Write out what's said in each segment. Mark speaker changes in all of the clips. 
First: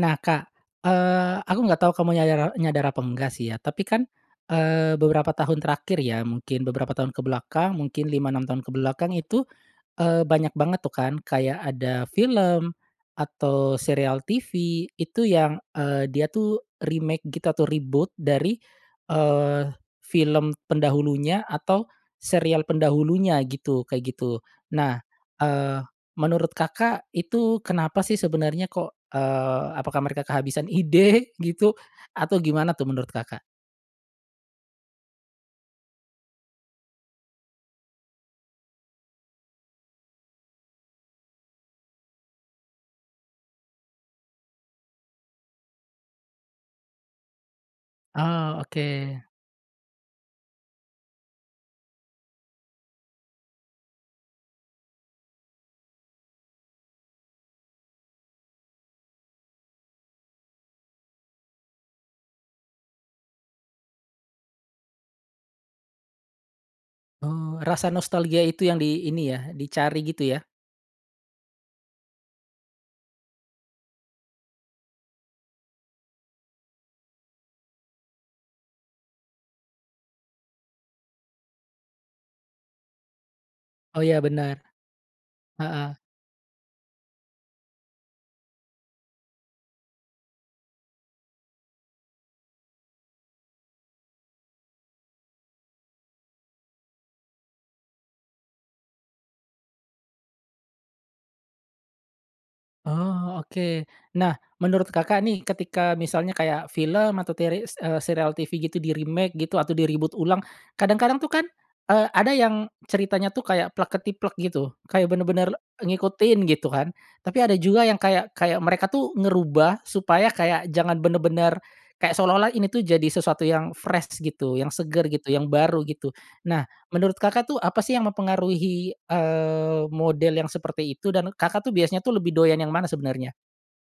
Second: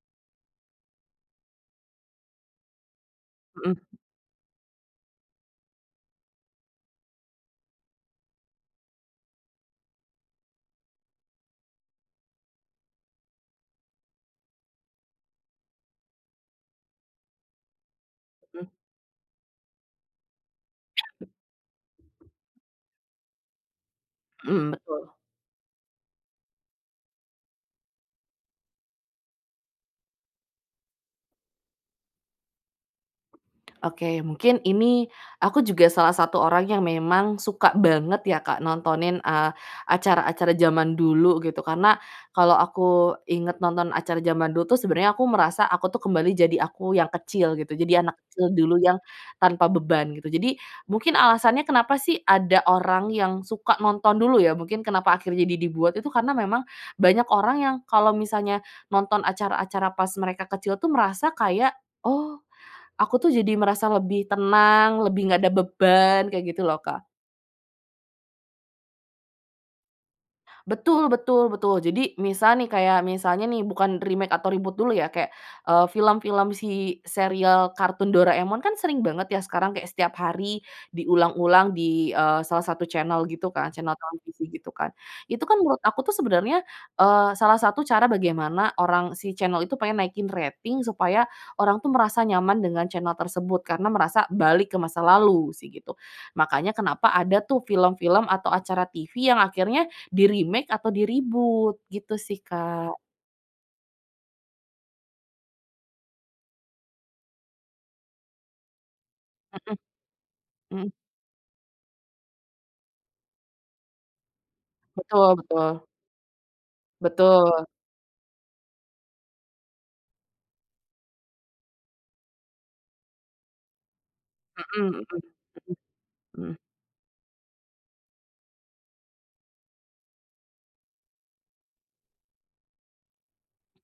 Speaker 1: Nah, Kak, eee, aku nggak tahu kamu nyada nyadar apa enggak, sih, ya.
Speaker 2: Heeh.
Speaker 1: Tapi, kan, eee, beberapa tahun terakhir, ya, mungkin beberapa tahun ke belakang, mungkin 5, 6 tahun ke belakang itu, eee, banyak banget, tuh, kan, kayak ada film atau serial TV, itu yang, eee, dia, tuh, remake gitu atau reboot dari,
Speaker 2: Mmm.
Speaker 1: eee, film pendahulunya atau serial pendahulunya gitu, kayak gitu.
Speaker 2: Mmm,
Speaker 1: Nah,
Speaker 2: betul.
Speaker 1: eee, menurut Kakak itu kenapa, sih, sebenarnya, kok, eee, apakah mereka kehabisan ide gitu atau gimana, tuh, menurut Kakak?
Speaker 2: Oke, mungkin ini, aku juga salah satu orang yang memang suka banget, ya, Kak, nontonin, eee, acara-acara zaman dulu gitu, karena kalau aku ingat nonton acara zaman dulu, tuh, sebenarnya aku merasa, aku, tuh, kembali jadi aku yang kecil gitu, jadi anak kecil
Speaker 1: Oh,
Speaker 2: dulu
Speaker 1: oke.
Speaker 2: yang tanpa beban gitu. Jadi, mungkin alasannya kenapa, sih, ada orang yang suka nonton dulu, ya, mungkin kenapa akhirnya jadi dibuat itu karena memang banyak orang yang kalau misalnya nonton acara-acara pas mereka kecil, tuh, merasa kayak, "Oh, aku, tuh, jadi merasa lebih tenang, lebih enggak ada beban." Kayak gitu, loh, Kak.
Speaker 1: Oh, rasa nostalgia itu yang di ini, ya, dicari gitu, ya.
Speaker 2: Betul betul betul. Jadi misal, nih, kayak misalnya, nih, bukan remake atau reboot dulu, ya. Kayak, eee, film-film si serial kartun Doraemon, kan, sering banget, ya, sekarang kaya setiap hari diulang-ulang di, eee, salah satu channel gitu, kan. Channel
Speaker 1: Oh, ya,
Speaker 2: televisi
Speaker 1: bener.
Speaker 2: gitu, kan. Itu, kan, menurut
Speaker 1: Heeh.
Speaker 2: aku, tuh, sebenarnya, eee, salah satu cara bagaimana orang si channel itu pengen naikin rating supaya orang, tuh, merasa nyaman dengan channel tersebut, karena merasa balik ke masa lalu, sih, gitu. Makanya kenapa ada, tuh, film-film atau acara TV yang akhirnya di-remake atau di-reboot gitu, sih, Kak.
Speaker 1: Oh, oke. Nah, menurut Kakak, nih, ketika misalnya kayak film atau teres eee, serial TV gitu di-remake gitu
Speaker 2: Heeh.
Speaker 1: atau di-reboot ulang,
Speaker 2: Mhm.
Speaker 1: kadang-kadang, tuh, kan, eee, ada yang ceritanya, tuh, kayak plek ketiplek gitu, kayak
Speaker 2: Betul
Speaker 1: benar-benar
Speaker 2: betul.
Speaker 1: ngikutin, gitu, kan. Tapi ada
Speaker 2: Betul.
Speaker 1: juga yang kayak kayak mereka, tuh, ngerubah supaya kayak jangan benar-benar, kayak seolah-olah ini, tuh, jadi sesuatu yang fresh gitu, yang
Speaker 2: Hmm, heeh,
Speaker 1: seger gitu, yang
Speaker 2: hmm,
Speaker 1: baru gitu.
Speaker 2: mhm.
Speaker 1: Nah, menurut Kakak, tuh, apa, sih, yang mempengaruhi, eee, model yang seperti itu dan Kakak, tuh, biasanya, tuh, lebih doyan yang mana sebenarnya?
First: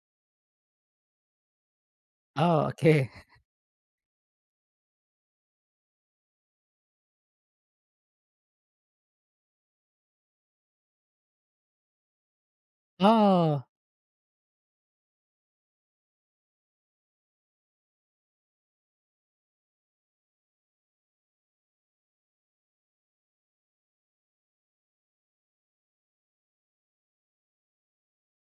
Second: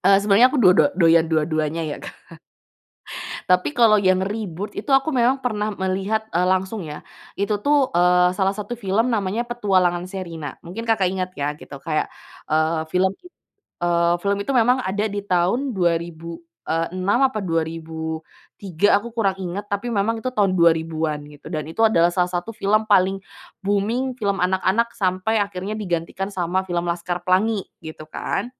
Speaker 2: Eee, sebenarnya aku do do doyan dua-duanya, ya, Kak.
Speaker 1: Oh, oke.
Speaker 2: Tapi kalau yang reboot itu aku memang pernah melihat, eee, langsung, ya. Itu, tuh, eee, salah satu film namanya Petualangan Sherina, mungkin Kakak ingat, ya, gitu. Kayak, eee, film,
Speaker 1: Oh.
Speaker 2: eee, film itu memang ada di tahun 2006 apa 2003 aku kurang ingat, tapi memang itu tahun 2000-an gitu, dan itu adalah salah satu film paling booming, film anak-anak sampai akhirnya digantikan sama film Laskar Pelangi gitu, kan.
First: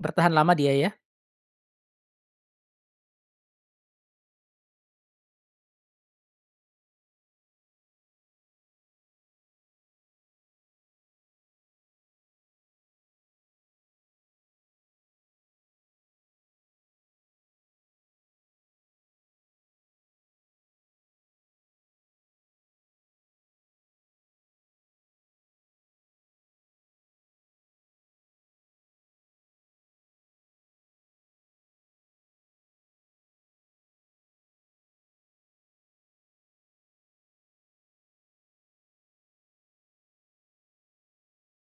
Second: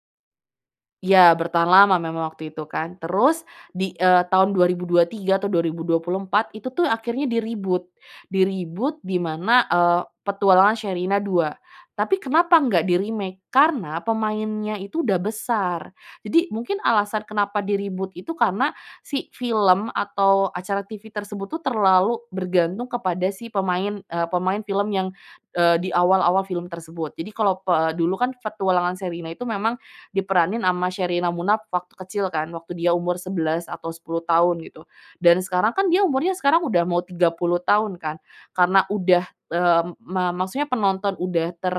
Speaker 1: Bertahan lama dia, ya.
Speaker 2: Ya, bertahan lama memang waktu itu, kan. Terus di, eee, tahun 2023 atau 2024 itu, tuh, akhirnya di-reboot. Di-reboot dimana, eee, Petualangan Sherina Dua. Tapi kenapa enggak di-remake, karena pemainnya itu udah besar. Jadi mungkin alasan kenapa di-reboot itu karena, si film atau acara TV tersebut, tuh, terlalu bergantung kepada si pemain, eee, pemain film yang, eee, di awal-awal film tersebut. Jadi kalau pe dulu, kan, Petualangan Sherina itu memang diperanin sama Sherina Munaf waktu kecil, kan, waktu dia umur 11 atau 10 tahun gitu, dan sekarang, kan, dia umurnya sekarang udah mau 30 tahun, kan, karena udah, eee, ma maksudnya penonton udah ter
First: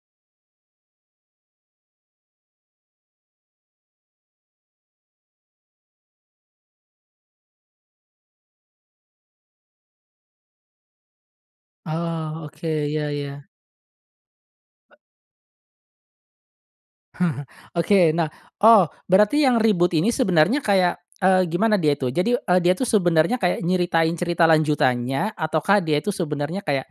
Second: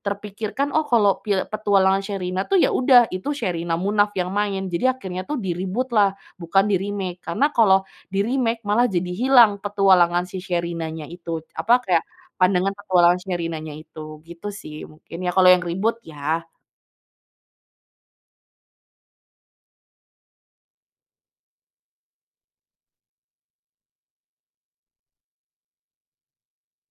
Speaker 2: terpikirkan, oh, kalau pi Petualangan Sherina, tuh, ya, udah itu Sherina Munaf yang main, jadi akhirnya, tuh, di-reboot lah, bukan di-remake, karena kalau di-remake malah jadi hilang petualangan si Sherina-nya itu. Apa kayak,
Speaker 1: Oh, oke.
Speaker 2: pandangan
Speaker 1: Ya
Speaker 2: Petualangan
Speaker 1: ya.
Speaker 2: Sherinanya itu, gitu, sih. Mungkin, ya, kalau yang reboot, ya.
Speaker 1: Oke, nah, oh, berarti yang reboot ini sebenarnya kayak, eee, gimana dia itu. Jadi, eee, dia, tuh, sebenarnya kayak nyeritain cerita lanjutannya atau kah dia itu sebenarnya kayak,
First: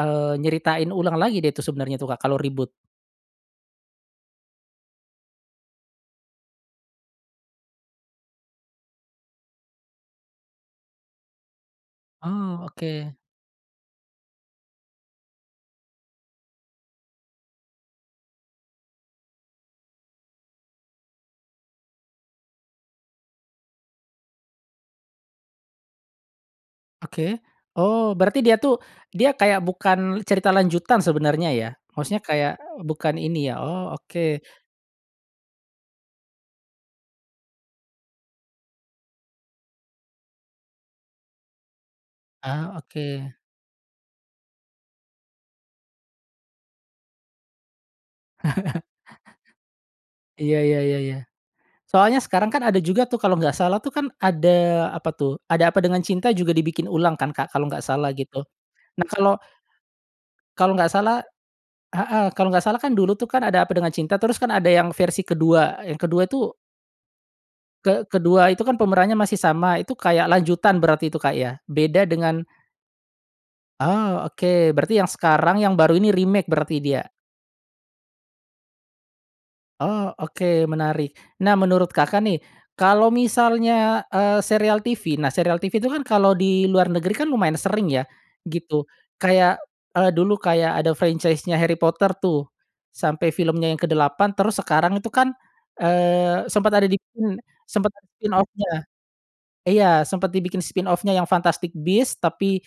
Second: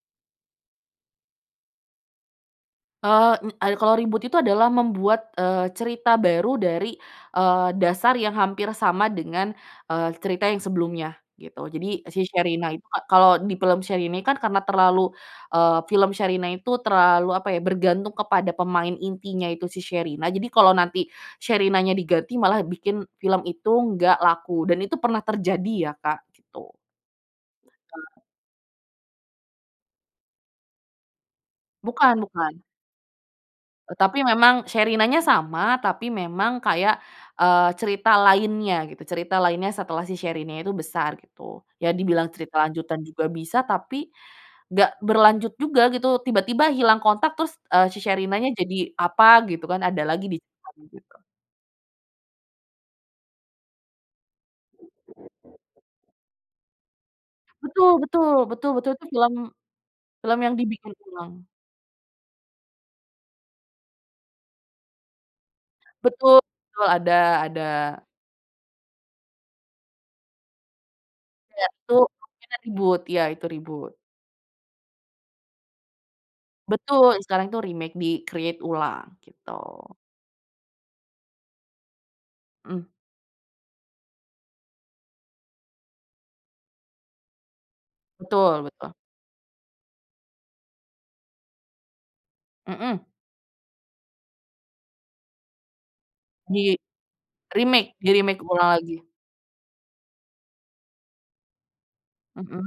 Speaker 1: eee, nyeritain ulang lagi, deh, itu sebenarnya, tuh, Kak, kalau reboot?
Speaker 2: Eee, nye kalau reboot itu adalah membuat, eee, cerita baru dari, eee, dasar yang hampir sama dengan, eee, cerita yang sebelumnya, gitu. Jadi si
Speaker 1: Oh,
Speaker 2: Sherina itu
Speaker 1: oke.
Speaker 2: kalau di film Sherina, kan, karena terlalu, eee, film Sherina itu terlalu apa, ya, bergantung kepada pemain intinya itu si Sherina, jadi kalau nanti Sherinanya diganti malah bikin film itu nggak laku dan itu pernah terjadi, ya, Kak, gitu..
Speaker 1: Oke. Oh,
Speaker 2: [unintelligible]
Speaker 1: berarti dia, tuh, dia kayak bukan cerita lanjutan sebenarnya, ya.
Speaker 2: Bukan
Speaker 1: Maksudnya kayak
Speaker 2: bukan.
Speaker 1: bukan ini, ya. Oh,
Speaker 2: Tapi
Speaker 1: oke.
Speaker 2: memang Sherinanya sama, tapi memang kayak, eee, cerita lainnya gitu. Cerita lainnya setelah si Sherinanya itu besar gitu. Ya, dibilang cerita
Speaker 1: Ah,
Speaker 2: lanjutan juga
Speaker 1: oke.
Speaker 2: bisa tapi, gak berlanjut juga gitu. Tiba-tiba hilang kontak terus, eee, si Sherinanya jadi apa gitu, kan, ada lagi
Speaker 1: Iya iya
Speaker 2: diceritain
Speaker 1: iya
Speaker 2: gitu.
Speaker 1: iya. Soalnya sekarang, kan, ada juga, tuh, kalau enggak salah, tuh, kan, ada apa, tuh, Ada Apa Dengan Cinta juga dibikin ulang, kan, Kak, kalau enggak
Speaker 2: Betul
Speaker 1: salah
Speaker 2: betul,
Speaker 1: gitu.
Speaker 2: betul betul itu
Speaker 1: Nah, kalau
Speaker 2: film film yang
Speaker 1: kalau enggak
Speaker 2: dibikin
Speaker 1: salah
Speaker 2: ulang.
Speaker 1: heeh, kalau enggak salah, kan, dulu, tuh, kan, Ada Apa Dengan Cinta terus, kan, ada yang versi ke-2, yang ke-2
Speaker 2: Betul
Speaker 1: itu
Speaker 2: betul, ada ada.
Speaker 1: ke kedua itu, kan, pemerannya masih sama. Itu kayak lanjutan berarti itu, Kak, ya?
Speaker 2: Ya, itu
Speaker 1: Beda dengan
Speaker 2: kemungkinan reboot. Iya, itu reboot.
Speaker 1: Oh, oke. Berarti yang sekarang yang baru ini remake berarti dia?
Speaker 2: Betul, sekarang itu remake di-create ulang gitu.
Speaker 1: Oh, oke, menarik. Nah, menurut Kakak, nih,
Speaker 2: Mmm.
Speaker 1: kalau misalnya, eee, serial TV. Nah, serial TV itu, kan, kalau di luar negeri, kan, lumayan sering, ya,
Speaker 2: Betul
Speaker 1: gitu.
Speaker 2: betul.
Speaker 1: Kayak, eee, dulu kayak ada franchise-nya Harry Potter, tuh,
Speaker 2: Mmm.
Speaker 1: sampai filmnya yang ke-8 terus sekarang itu, kan, eee, sempat ada di pin sempet
Speaker 2: Di-remake
Speaker 1: [unintelligible] spin
Speaker 2: di-remake ulang
Speaker 1: off-nya.
Speaker 2: lagi.
Speaker 1: Iya, sempet dibikin spin off-nya yang Fantastic Beast tapi,
Speaker 2: Mmm.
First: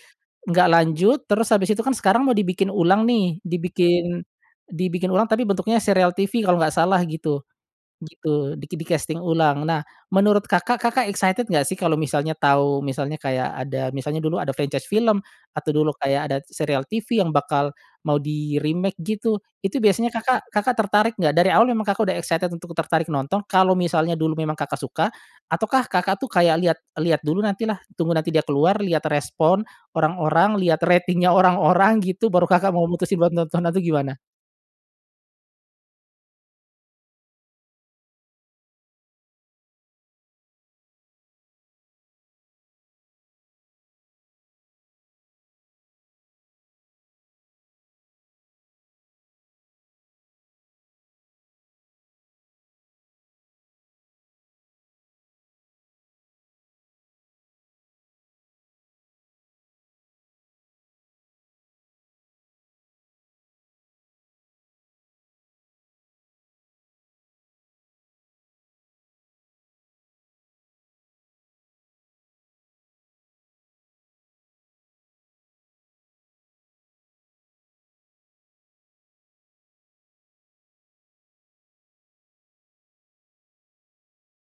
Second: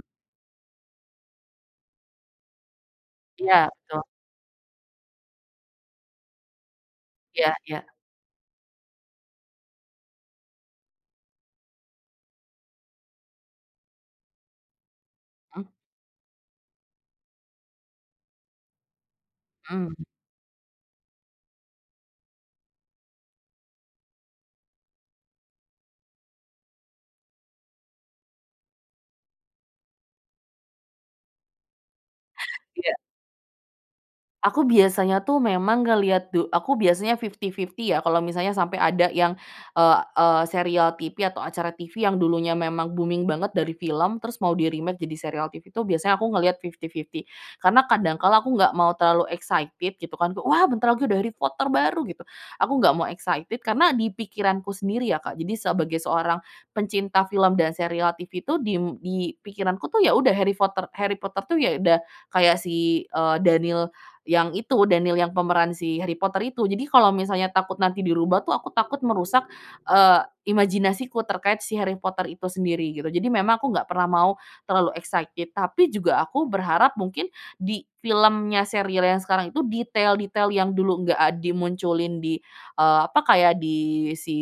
Speaker 1: nggak lanjut, terus habis itu, kan, sekarang mau dibikin ulang, nih.
Speaker 2: Iya, betul.
Speaker 1: Dibikin, dibikin ulang tapi bentuknya serial TV kalau nggak salah gitu,
Speaker 2: Iya iya.
Speaker 1: gitu di di-casting ulang. Nah, menurut Kakak, Kakak excited nggak, sih, kalau misalnya tahu, misalnya kayak ada misalnya dulu ada franchise film
Speaker 2: Mmm.
Speaker 1: atau dulu kayak ada serial TV yang bakal mau di-remake gitu, itu
Speaker 2: Mmm.
Speaker 1: biasanya Kakak, Kakak tertarik nggak? Dari awal emang Kakak udah excited untuk tertarik nonton kalau misalnya dulu memang Kakak suka ataukah Kakak, tuh, kayak lihat lihat dulu nanti lah tunggu nanti dia keluar lihat respon orang-orang lihat ratingnya orang-orang gitu, baru Kakak mau
Speaker 2: Iya.
Speaker 1: mutusin buat nonton atau gimana?
Speaker 2: Aku biasanya, tuh, memang ngelihat du aku biasanya fifty-fifty, ya, kalau misalnya sampai ada yang, eee eee, serial TV atau acara TV yang dulunya memang booming banget dari film, terus mau di-remake jadi serial TV itu biasanya aku ngelihat fifty-fifty, karena kadang kala aku enggak mau terlalu excited gitu, kan, "Wah, bentar lagi ada Harry Potter baru." Gitu. Aku nggak mau excited karena di pikiranku sendiri, ya, Kak, jadi sebagai seorang pencinta film dan serial TV itu, diem di pikiranku, tuh, ya, udah Harry Potter Harry Potter, tuh, ya, udah kayak si, eee, Daniel yang itu, Daniel yang pemeran si Harry Potter itu. Jadi kalau misalnya takut nanti dirubah, tuh, aku takut merusak, eee, imajinasiku terkait si Harry Potter itu sendiri gitu. Jadi memang aku nggak pernah mau terlalu excited tapi juga aku berharap mungkin di filmnya serial yang sekarang itu detail-detail yang dulu nggak ad dimunculin di, eee, apa kayak di si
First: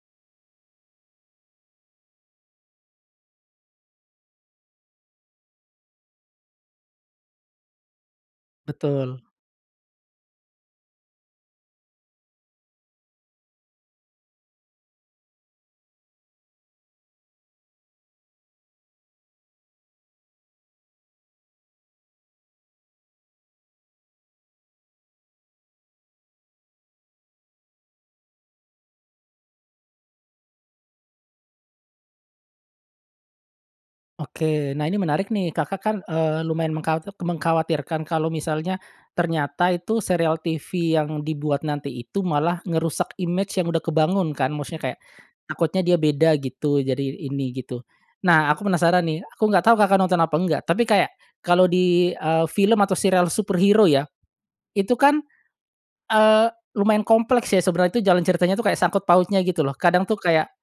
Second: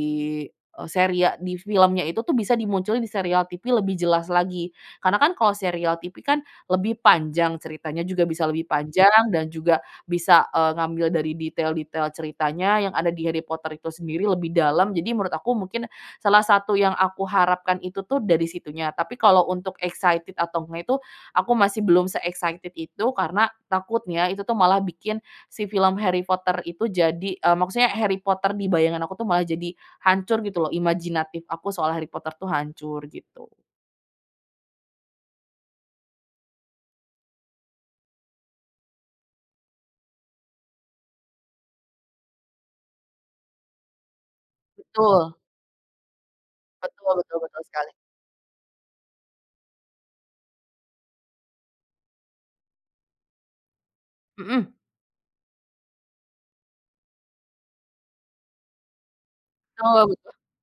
Speaker 2: serial di filmnya itu, tuh, bisa dimunculin di serial TV lebih jelas lagi. Karena, kan, kalau serial TV, kan, lebih panjang ceritanya, juga bisa lebih
Speaker 1: Betul.
Speaker 2: panjang dan juga bisa, eee, ngambil dari detail-detail ceritanya yang ada di Harry Potter itu sendiri lebih dalam. Jadi menurut aku mungkin salah satu yang aku harapkan itu, tuh, dari situnya, tapi kalau untuk excited atau ngga itu, aku masih belum se-excited itu, karena takutnya itu, tuh, malah bikin si film Harry Potter itu jadi, eee, maksudnya Harry Potter di bayangan aku, tuh, malah jadi hancur gitu, loh, imajinatif aku soal Harry Potter itu hancur gitu.
Speaker 1: Oke, nah, ini menarik, nih. Kakak, kan, eee, lumayan mengka mengkhawatirkan kalau misalnya, ternyata itu serial TV yang dibuat nanti itu malah ngerusak imej yang udah kebangun, kan, maksudnya kayak,
Speaker 2: Betul.
Speaker 1: takutnya dia beda gitu, jadi
Speaker 2: Betul betul
Speaker 1: ini
Speaker 2: betul
Speaker 1: gitu.
Speaker 2: sekali.
Speaker 1: Nah, aku penasaran, nih, aku nggak tahu Kakak nonton apa enggak, tapi kayak kalau di, eee, film atau serial superhero, ya.
Speaker 2: Heeh.
Speaker 1: Itu, kan, eee, lumayan kompleks, ya, sebenarnya itu jalan ceritanya, tuh, kayak sangkut pautnya gitu, loh, kadang,
Speaker 2: Betul
Speaker 1: tuh,
Speaker 2: itu.
Speaker 1: kayak,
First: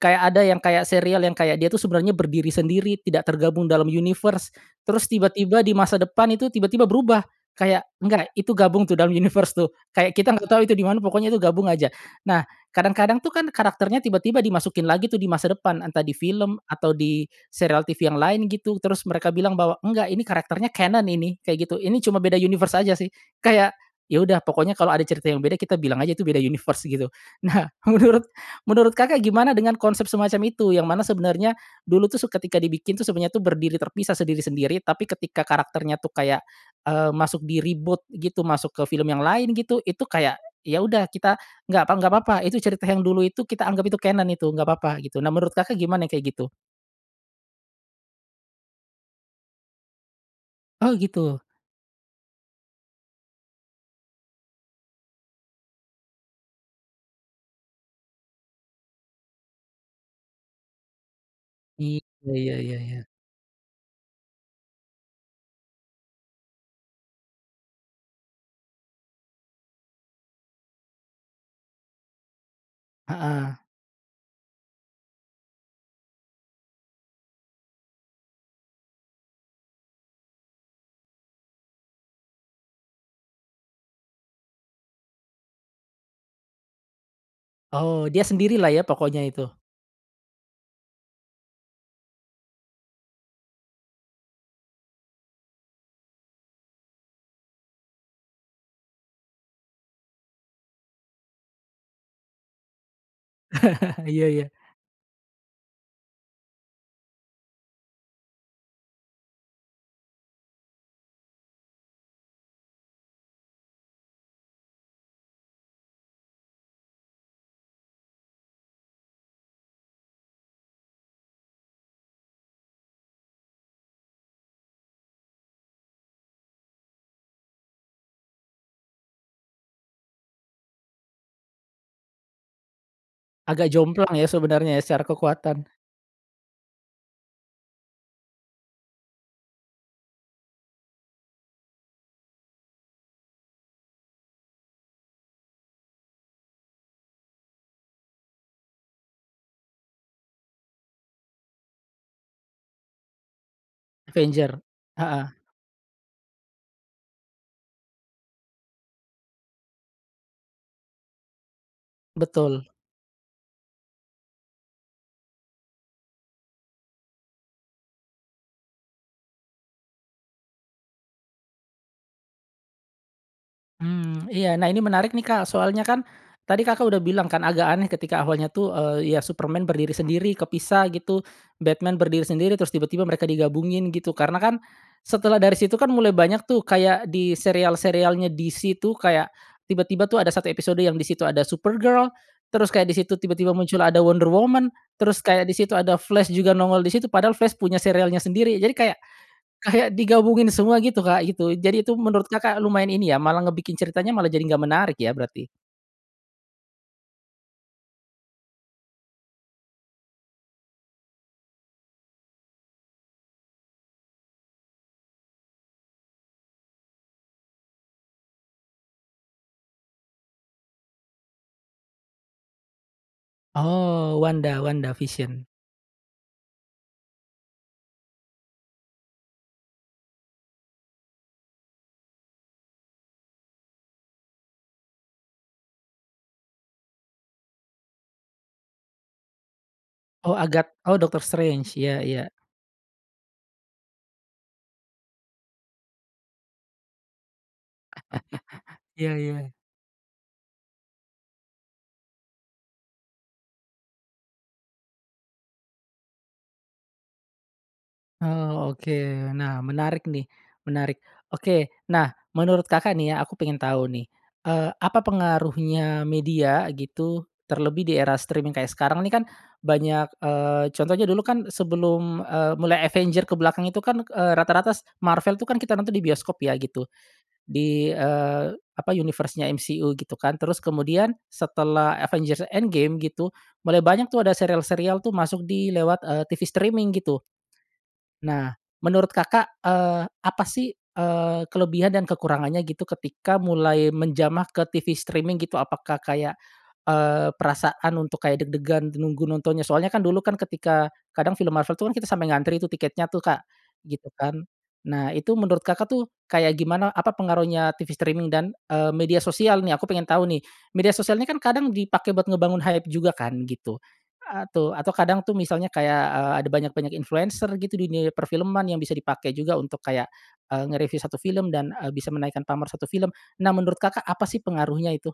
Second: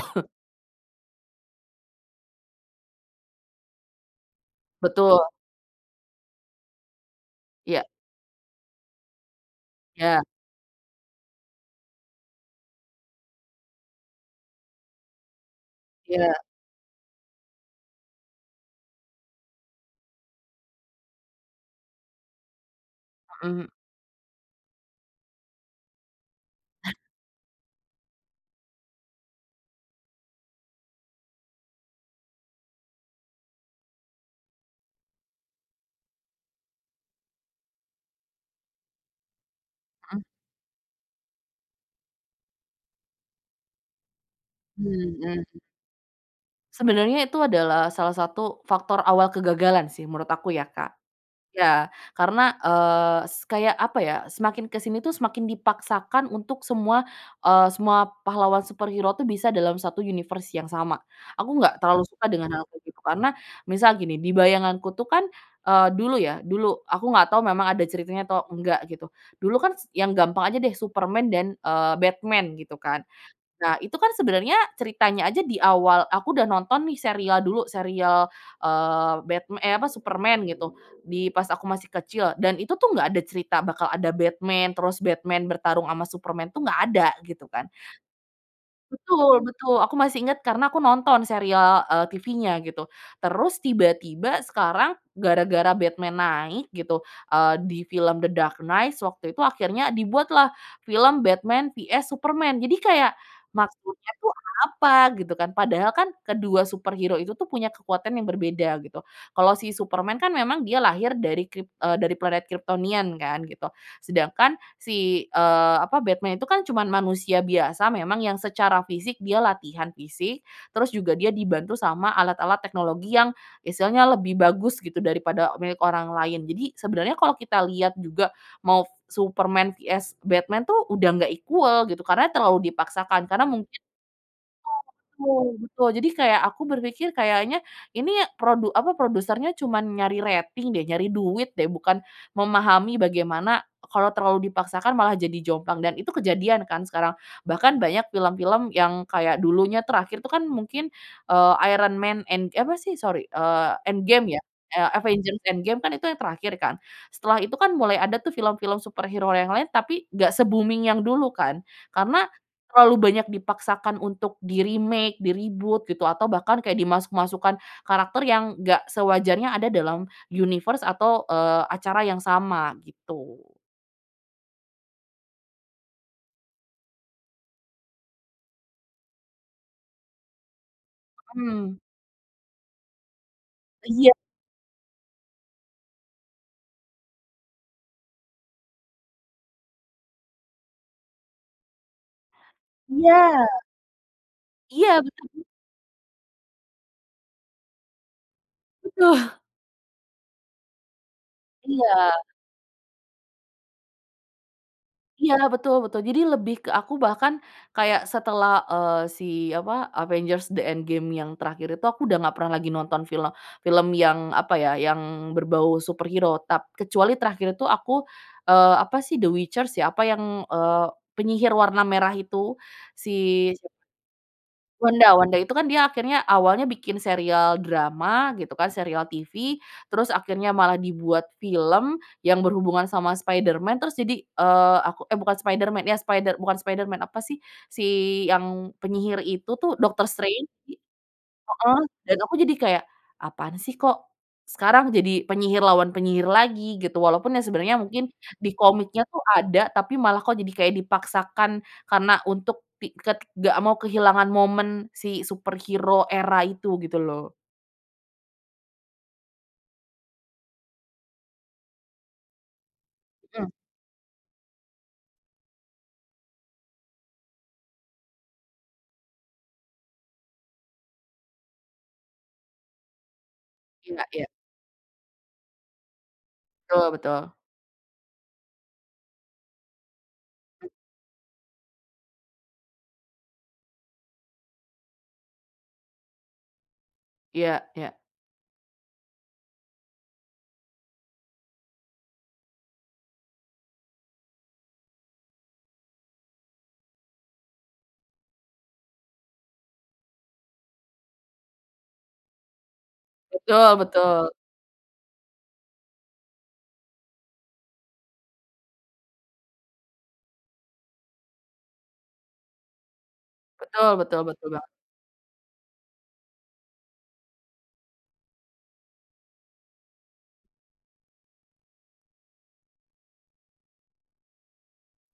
Speaker 1: kayak ada yang kayak serial yang kayak dia, tuh, sebenarnya berdiri sendiri tidak tergabung dalam universe. Terus
Speaker 2: Betul.
Speaker 1: tiba-tiba di masa depan itu tiba-tiba berubah,
Speaker 2: Iya.
Speaker 1: kayak enggak itu gabung, tuh, dalam universe, tuh. Kayak
Speaker 2: Ya.
Speaker 1: kita nggak tahu itu dimana pokoknya itu gabung aja. Nah, kadang-kadang, tuh, kan, karakternya tiba-tiba dimasukin lagi, tuh, di masa depan, entah di
Speaker 2: Ya.
Speaker 1: film atau di serial TV yang lain gitu, terus mereka bilang bahwa, "Enggak ini karakternya canon ini." Kayak gitu, "Ini cuma beda universe aja, sih."
Speaker 2: Mhm.
Speaker 1: Kayak, "Ya, udah pokoknya kalau ada cerita yang beda, kita bilang aja itu beda universe gitu." Nah, menurut menurut Kakak gimana dengan konsep semacam itu, yang mana sebenarnya dulu, tuh, su ketika dibikin, tuh, sebenarnya berdiri terpisah sendiri-sendiri tapi ketika karakternya, tuh, kayak, eee, masuk di-reboot gitu, masuk ke film yang lain gitu, itu
Speaker 2: Mhm.
Speaker 1: kayak, "Ya, udah kita, nggak pa nggak papa itu cerita yang dulu itu kita anggap itu canon itu nggak papa gitu. Nah,
Speaker 2: Hmm.
Speaker 1: menurut Kakak gimana yang kayak gitu?
Speaker 2: Sebenarnya itu adalah salah satu faktor awal kegagalan, sih, menurut aku, ya, Kak.
Speaker 1: Oh, gitu.
Speaker 2: Ya, karena, eee, se kayak apa, ya, semakin ke sini, tuh, semakin dipaksakan untuk semua, eee, semua pahlawan superhero, tuh, bisa dalam satu universe yang sama. Aku enggak
Speaker 1: I
Speaker 2: terlalu suka
Speaker 1: oh,
Speaker 2: dengan
Speaker 1: ya
Speaker 2: hal
Speaker 1: ya
Speaker 2: kayak gitu,
Speaker 1: ya.
Speaker 2: karena misal gini, di bayanganku, tuh, kan, eee, dulu, ya, dulu, aku enggak tahu memang ada ceritanya atau enggak gitu. Dulu, kan, s yang gampang aja, deh, Superman dan, eee, Batman gitu, kan.
Speaker 1: Heeh.
Speaker 2: Nah, itu, kan, sebenarnya ceritanya aja di awal aku udah nonton, nih, serial dulu, serial, eee, Batman, eh, apa Superman gitu, di pas aku masih kecil dan itu, tuh, nggak ada cerita bakal ada Batman terus Batman bertarung sama Superman, tuh, nggak ada gitu, kan.
Speaker 1: Oh, dia sendirilah, ya, pokoknya
Speaker 2: Betul
Speaker 1: itu.
Speaker 2: betul. Aku masih ingat karena aku nonton serial, eee, TVnya gitu. Terus tiba-tiba sekarang gara-gara Batman naik gitu, eee, di film The Dark Knights waktu itu akhirnya dibuatlah film Batman vs Superman. Jadi kayak maksudnya,
Speaker 1: Iya
Speaker 2: tuh,
Speaker 1: iya.
Speaker 2: apa, gitu, kan. Padahal, kan, kedua superhero itu, tuh, punya kekuatan yang berbeda gitu. Kalau si Superman, kan, memang dia lahir dari krip eee, dari planet Kryptonian, kan, gitu. Sedangkan si, eee, apa Batman itu, kan, cuma manusia biasa memang yang secara fisik dia latihan fisik, terus juga dia dibantu sama alat-alat teknologi yang istilahnya lebih bagus gitu, daripada milik orang lain. Jadi, sebenarnya kalau kita lihat juga mau Superman vs Batman, tuh, udah nggak equal gitu, karena terlalu dipaksakan karena mungkin
Speaker 1: Agak jomplang, ya, sebenarnya, ya, secara
Speaker 2: iya, betul
Speaker 1: kekuatan.
Speaker 2: betul. Jadi kayak aku berpikir, kayaknya ini produ apa produsernya cuma nyari rating, deh, nyari duit, deh, bukan memahami bagaimana kalau terlalu dipaksakan malah jadi jomplang dan itu kejadian, kan, sekarang. Bahkan banyak film-film yang kayak dulunya terakhir itu, kan, mungkin, eee, Iron Man End apa, sih, sori, eee, Endgame, ya,
Speaker 1: Avengers,
Speaker 2: eee,
Speaker 1: heeh.
Speaker 2: Avengers Endgame, kan, itu yang terakhir, kan. Setelah itu, kan, mulai ada, tuh, film-film superhero yang lain, tapi nggak se-booming yang dulu, kan. Karena
Speaker 1: Betul.
Speaker 2: terlalu banyak dipaksakan untuk di-remake, di-reboot gitu atau bahkan kayak dimasuk-masukan karakter yang enggak sewajarnya ada dalam universe atau, eee, acara yang sama gitu.
Speaker 1: Hmm, iya. Nah, ini menarik, nih, Kak, soalnya, kan, tadi Kakak udah bilang, kan, agak aneh ketika awalnya, tuh, eee, ya, Superman berdiri sendiri kepisah gitu.
Speaker 2: Hmm.
Speaker 1: Batman berdiri sendiri terus tiba-tiba mereka digabungin
Speaker 2: Iya.
Speaker 1: gitu, karena, kan, setelah dari situ, kan, mulai banyak, tuh, kayak di serial-serialnya DC, tuh, kayak tiba-tiba, tuh, ada satu episode yang di situ ada Supergirl, terus kayak di situ tiba-tiba
Speaker 2: Iya.
Speaker 1: muncul ada Wonder Woman,
Speaker 2: Iya,
Speaker 1: terus
Speaker 2: betul, tuh.
Speaker 1: kayak di situ ada Flash juga nongol di situ padahal Flash punya serialnya sendiri, jadi kayak,
Speaker 2: Betul.
Speaker 1: kayak digabungin semua gitu, Kak, gitu. Jadi itu
Speaker 2: Iya.
Speaker 1: menurut Kakak lumayan ini, ya, malah ngebikin ceritanya malah jadi gak menarik, ya,
Speaker 2: Iya,
Speaker 1: berarti?
Speaker 2: betul betul. Jadi lebih ke aku bahkan kayak setelah, eee, si apa, Avengers The Endgame yang terakhir itu aku udah nggak pernah lagi nonton film film yang apa, ya, yang berbau superhero tap kecuali terakhir itu aku, eee, apa, sih, The Witcher, ya, apa yang, eee, penyihir warna merah itu si, siapa
Speaker 1: Oh, Wanda Wanda
Speaker 2: Wanda, Wanda
Speaker 1: Vision.
Speaker 2: itu, kan, dia akhirnya awalnya bikin serial drama gitu, kan, serial TV. Terus akhirnya malah dibuat film yang berhubungan sama Spiderman, terus jadi, eee, aku, eee, bukan Spiderman, ya, Spider bukan Spiderman apa, sih, si yang penyihir itu, tuh, Doctor
Speaker 1: Oh,
Speaker 2: Strange.
Speaker 1: agat
Speaker 2: Iya,
Speaker 1: oh, Doctor Strange,
Speaker 2: heeh,
Speaker 1: iya
Speaker 2: dan
Speaker 1: iya.
Speaker 2: aku jadi kayak, "Apaan, sih, kok, sekarang jadi penyihir lawan penyihir lagi." Gitu. Walaupun yang sebenarnya mungkin di komiknya,
Speaker 1: Iya
Speaker 2: tuh,
Speaker 1: iya.
Speaker 2: ada tapi malah, kok, jadi kayak dipaksakan karena untuk ti ke nggak mau kehilangan momen si superhero era itu gitu, loh.
Speaker 1: Oh, oke. Nah, menarik, nih, menarik. Oke, nah, menurut Kakak, nih, ya, aku
Speaker 2: Mhm.
Speaker 1: pengen tahu, nih. Eee, apa pengaruhnya media gitu, terlebih di era streaming kayak sekarang, nih, kan, banyak, eee, contohnya dulu, kan, sebelum, eee, mulai Avengers ke belakang itu,
Speaker 2: Gila,
Speaker 1: kan,
Speaker 2: ya.
Speaker 1: eee, rata-rata s Marvel itu, kan, kita nonton di bioskop, ya,
Speaker 2: Betul
Speaker 1: gitu.
Speaker 2: betul.
Speaker 1: Di, eee, apa universe-nya MCU gitu, kan. Terus kemudian setelah Avengers Endgame gitu, mulai banyak, tuh, ada serial-serial, tuh, masuk di lewat, eee, TV streaming gitu.
Speaker 2: Iya iya.
Speaker 1: Nah, menurut Kakak, eee, apa, sih, eee, kelebihan dan kekurangannya gitu, ketika mulai menjamah ke TV streaming gitu. Apakah kayak, eee, perasaan untuk kayak deg-degan nunggu nontonnya soalnya, kan, dulu, kan, ketika kadang film Marvel, tuh, kita sampai ngantri, tuh, tiketnya, tuh, Kak,
Speaker 2: Betul
Speaker 1: gitu,
Speaker 2: betul.
Speaker 1: kan. Nah, itu menurut Kakak, tuh, kayak gimana, apa pengaruhnya TV streaming dan, eee, media sosial, nih, aku pengen tahu, nih. Media sosialnya, kan, kadang dipakai buat ngebangun hype juga, kan, gitu,
Speaker 2: Betul betul betul banget.
Speaker 1: atu atau kadang, tuh, misalnya kayak, eee, ada banyak-banyak influenser gitu di dunia perfilman yang bisa dipakai juga untuk kayak eee, nge-review satu film dan, eee, bisa menaikkan pamor satu film. Nah, menurut Kakak apa, sih, pengaruhnya itu?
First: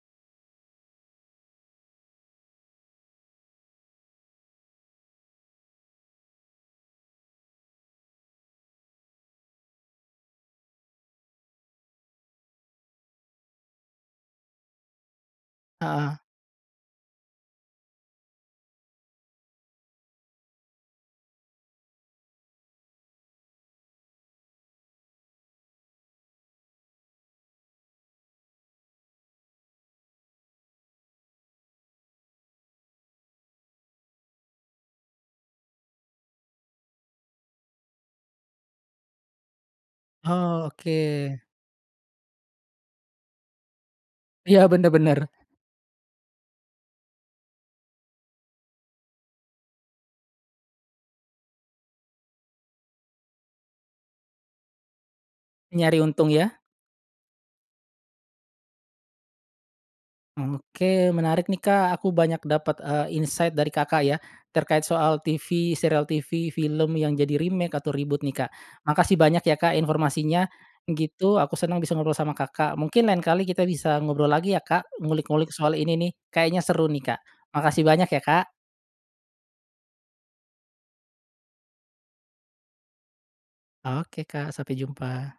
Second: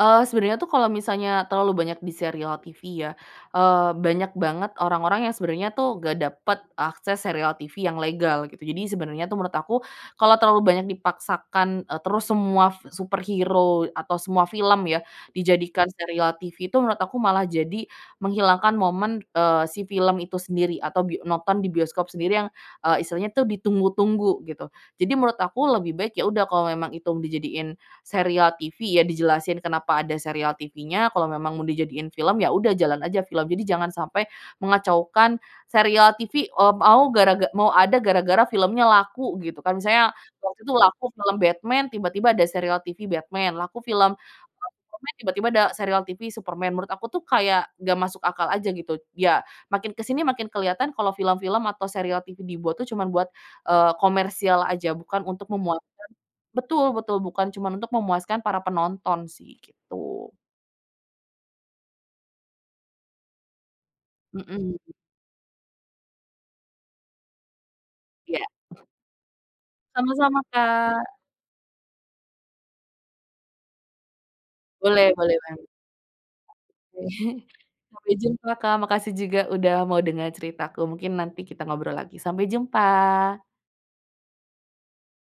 Speaker 2: Eee, sebenarnya, tuh, kalau misalnya terlalu banyak di serial TV, ya, eee, banyak banget orang-orang yang sebenarnya, tuh, nggak dapet akses serial TV yang legal gitu. Jadi sebenarnya, tuh, menurut aku kalau terlalu banyak dipaksakan, eee, terus semua superhero atau semua film, ya, dijadikan
Speaker 1: Heeh.
Speaker 2: serial TV, tuh, menurut aku malah jadi menghilangkan momen, eee, si film itu sendiri atau bi nonton di bioskop sendiri yang, eee, istilahnya, tuh, ditunggu-tunggu gitu. Jadi menurut aku lebih baik, ya, udah kalau memang itu mau dijadiin serial TV, ya, dijelasin kenapa ada serial TVnya, kalau memang mau dijadiin film, ya, udah jalan aja film. Jadi jangan sampai, mengacaukan serial TV, eee, mau garaga mau ada gara-gara filmnya laku gitu, kan. Misalnya, waktu
Speaker 1: Oh,
Speaker 2: itu laku film
Speaker 1: oke.
Speaker 2: Batman tiba-tiba ada serial TV Batman, laku film
Speaker 1: Iya, bener
Speaker 2: Superman
Speaker 1: bener.
Speaker 2: tiba-tiba ada serial TV Superman, menurut aku, tuh, kayak nggak masuk akal aja gitu. Ya, makin kesini makin kelihatan kalau film-film atau serial TV dibuat, tuh, cuman buat, eee, komersial aja bukan untuk memuaskan
Speaker 1: Nyari untung, ya.
Speaker 2: betul betul, bukan cuman untuk memuaskan para penonton, sih, gitu.
Speaker 1: Oke, menarik, nih, Kak. Aku banyak dapat, eee, insight dari Kakak, ya,
Speaker 2: Hmm.
Speaker 1: terkait soal TV, serial TV, film yang jadi remake atau reboot, nih,
Speaker 2: Iya.
Speaker 1: Kak. Makasih banyak, ya, Kak,
Speaker 2: Sama-sama,
Speaker 1: informasinya,
Speaker 2: Kak.
Speaker 1: gitu, aku senang bisa ngobrol sama Kakak. Mungkin lain kali kita bisa ngobrol lagi, ya, Kak,
Speaker 2: Boleh, boleh
Speaker 1: ngulik-ngulik
Speaker 2: banget.
Speaker 1: soal ini, nih, kayaknya seru, nih, Kak. Makasih banyak,
Speaker 2: Sampai
Speaker 1: ya,
Speaker 2: jumpa,
Speaker 1: Kak.
Speaker 2: Kak. Makasih juga udah mau denger ceritaku, mungkin nanti kita ngobrol lagi. Sampai jumpa.
Speaker 1: Oke, Kak, sampai jumpa.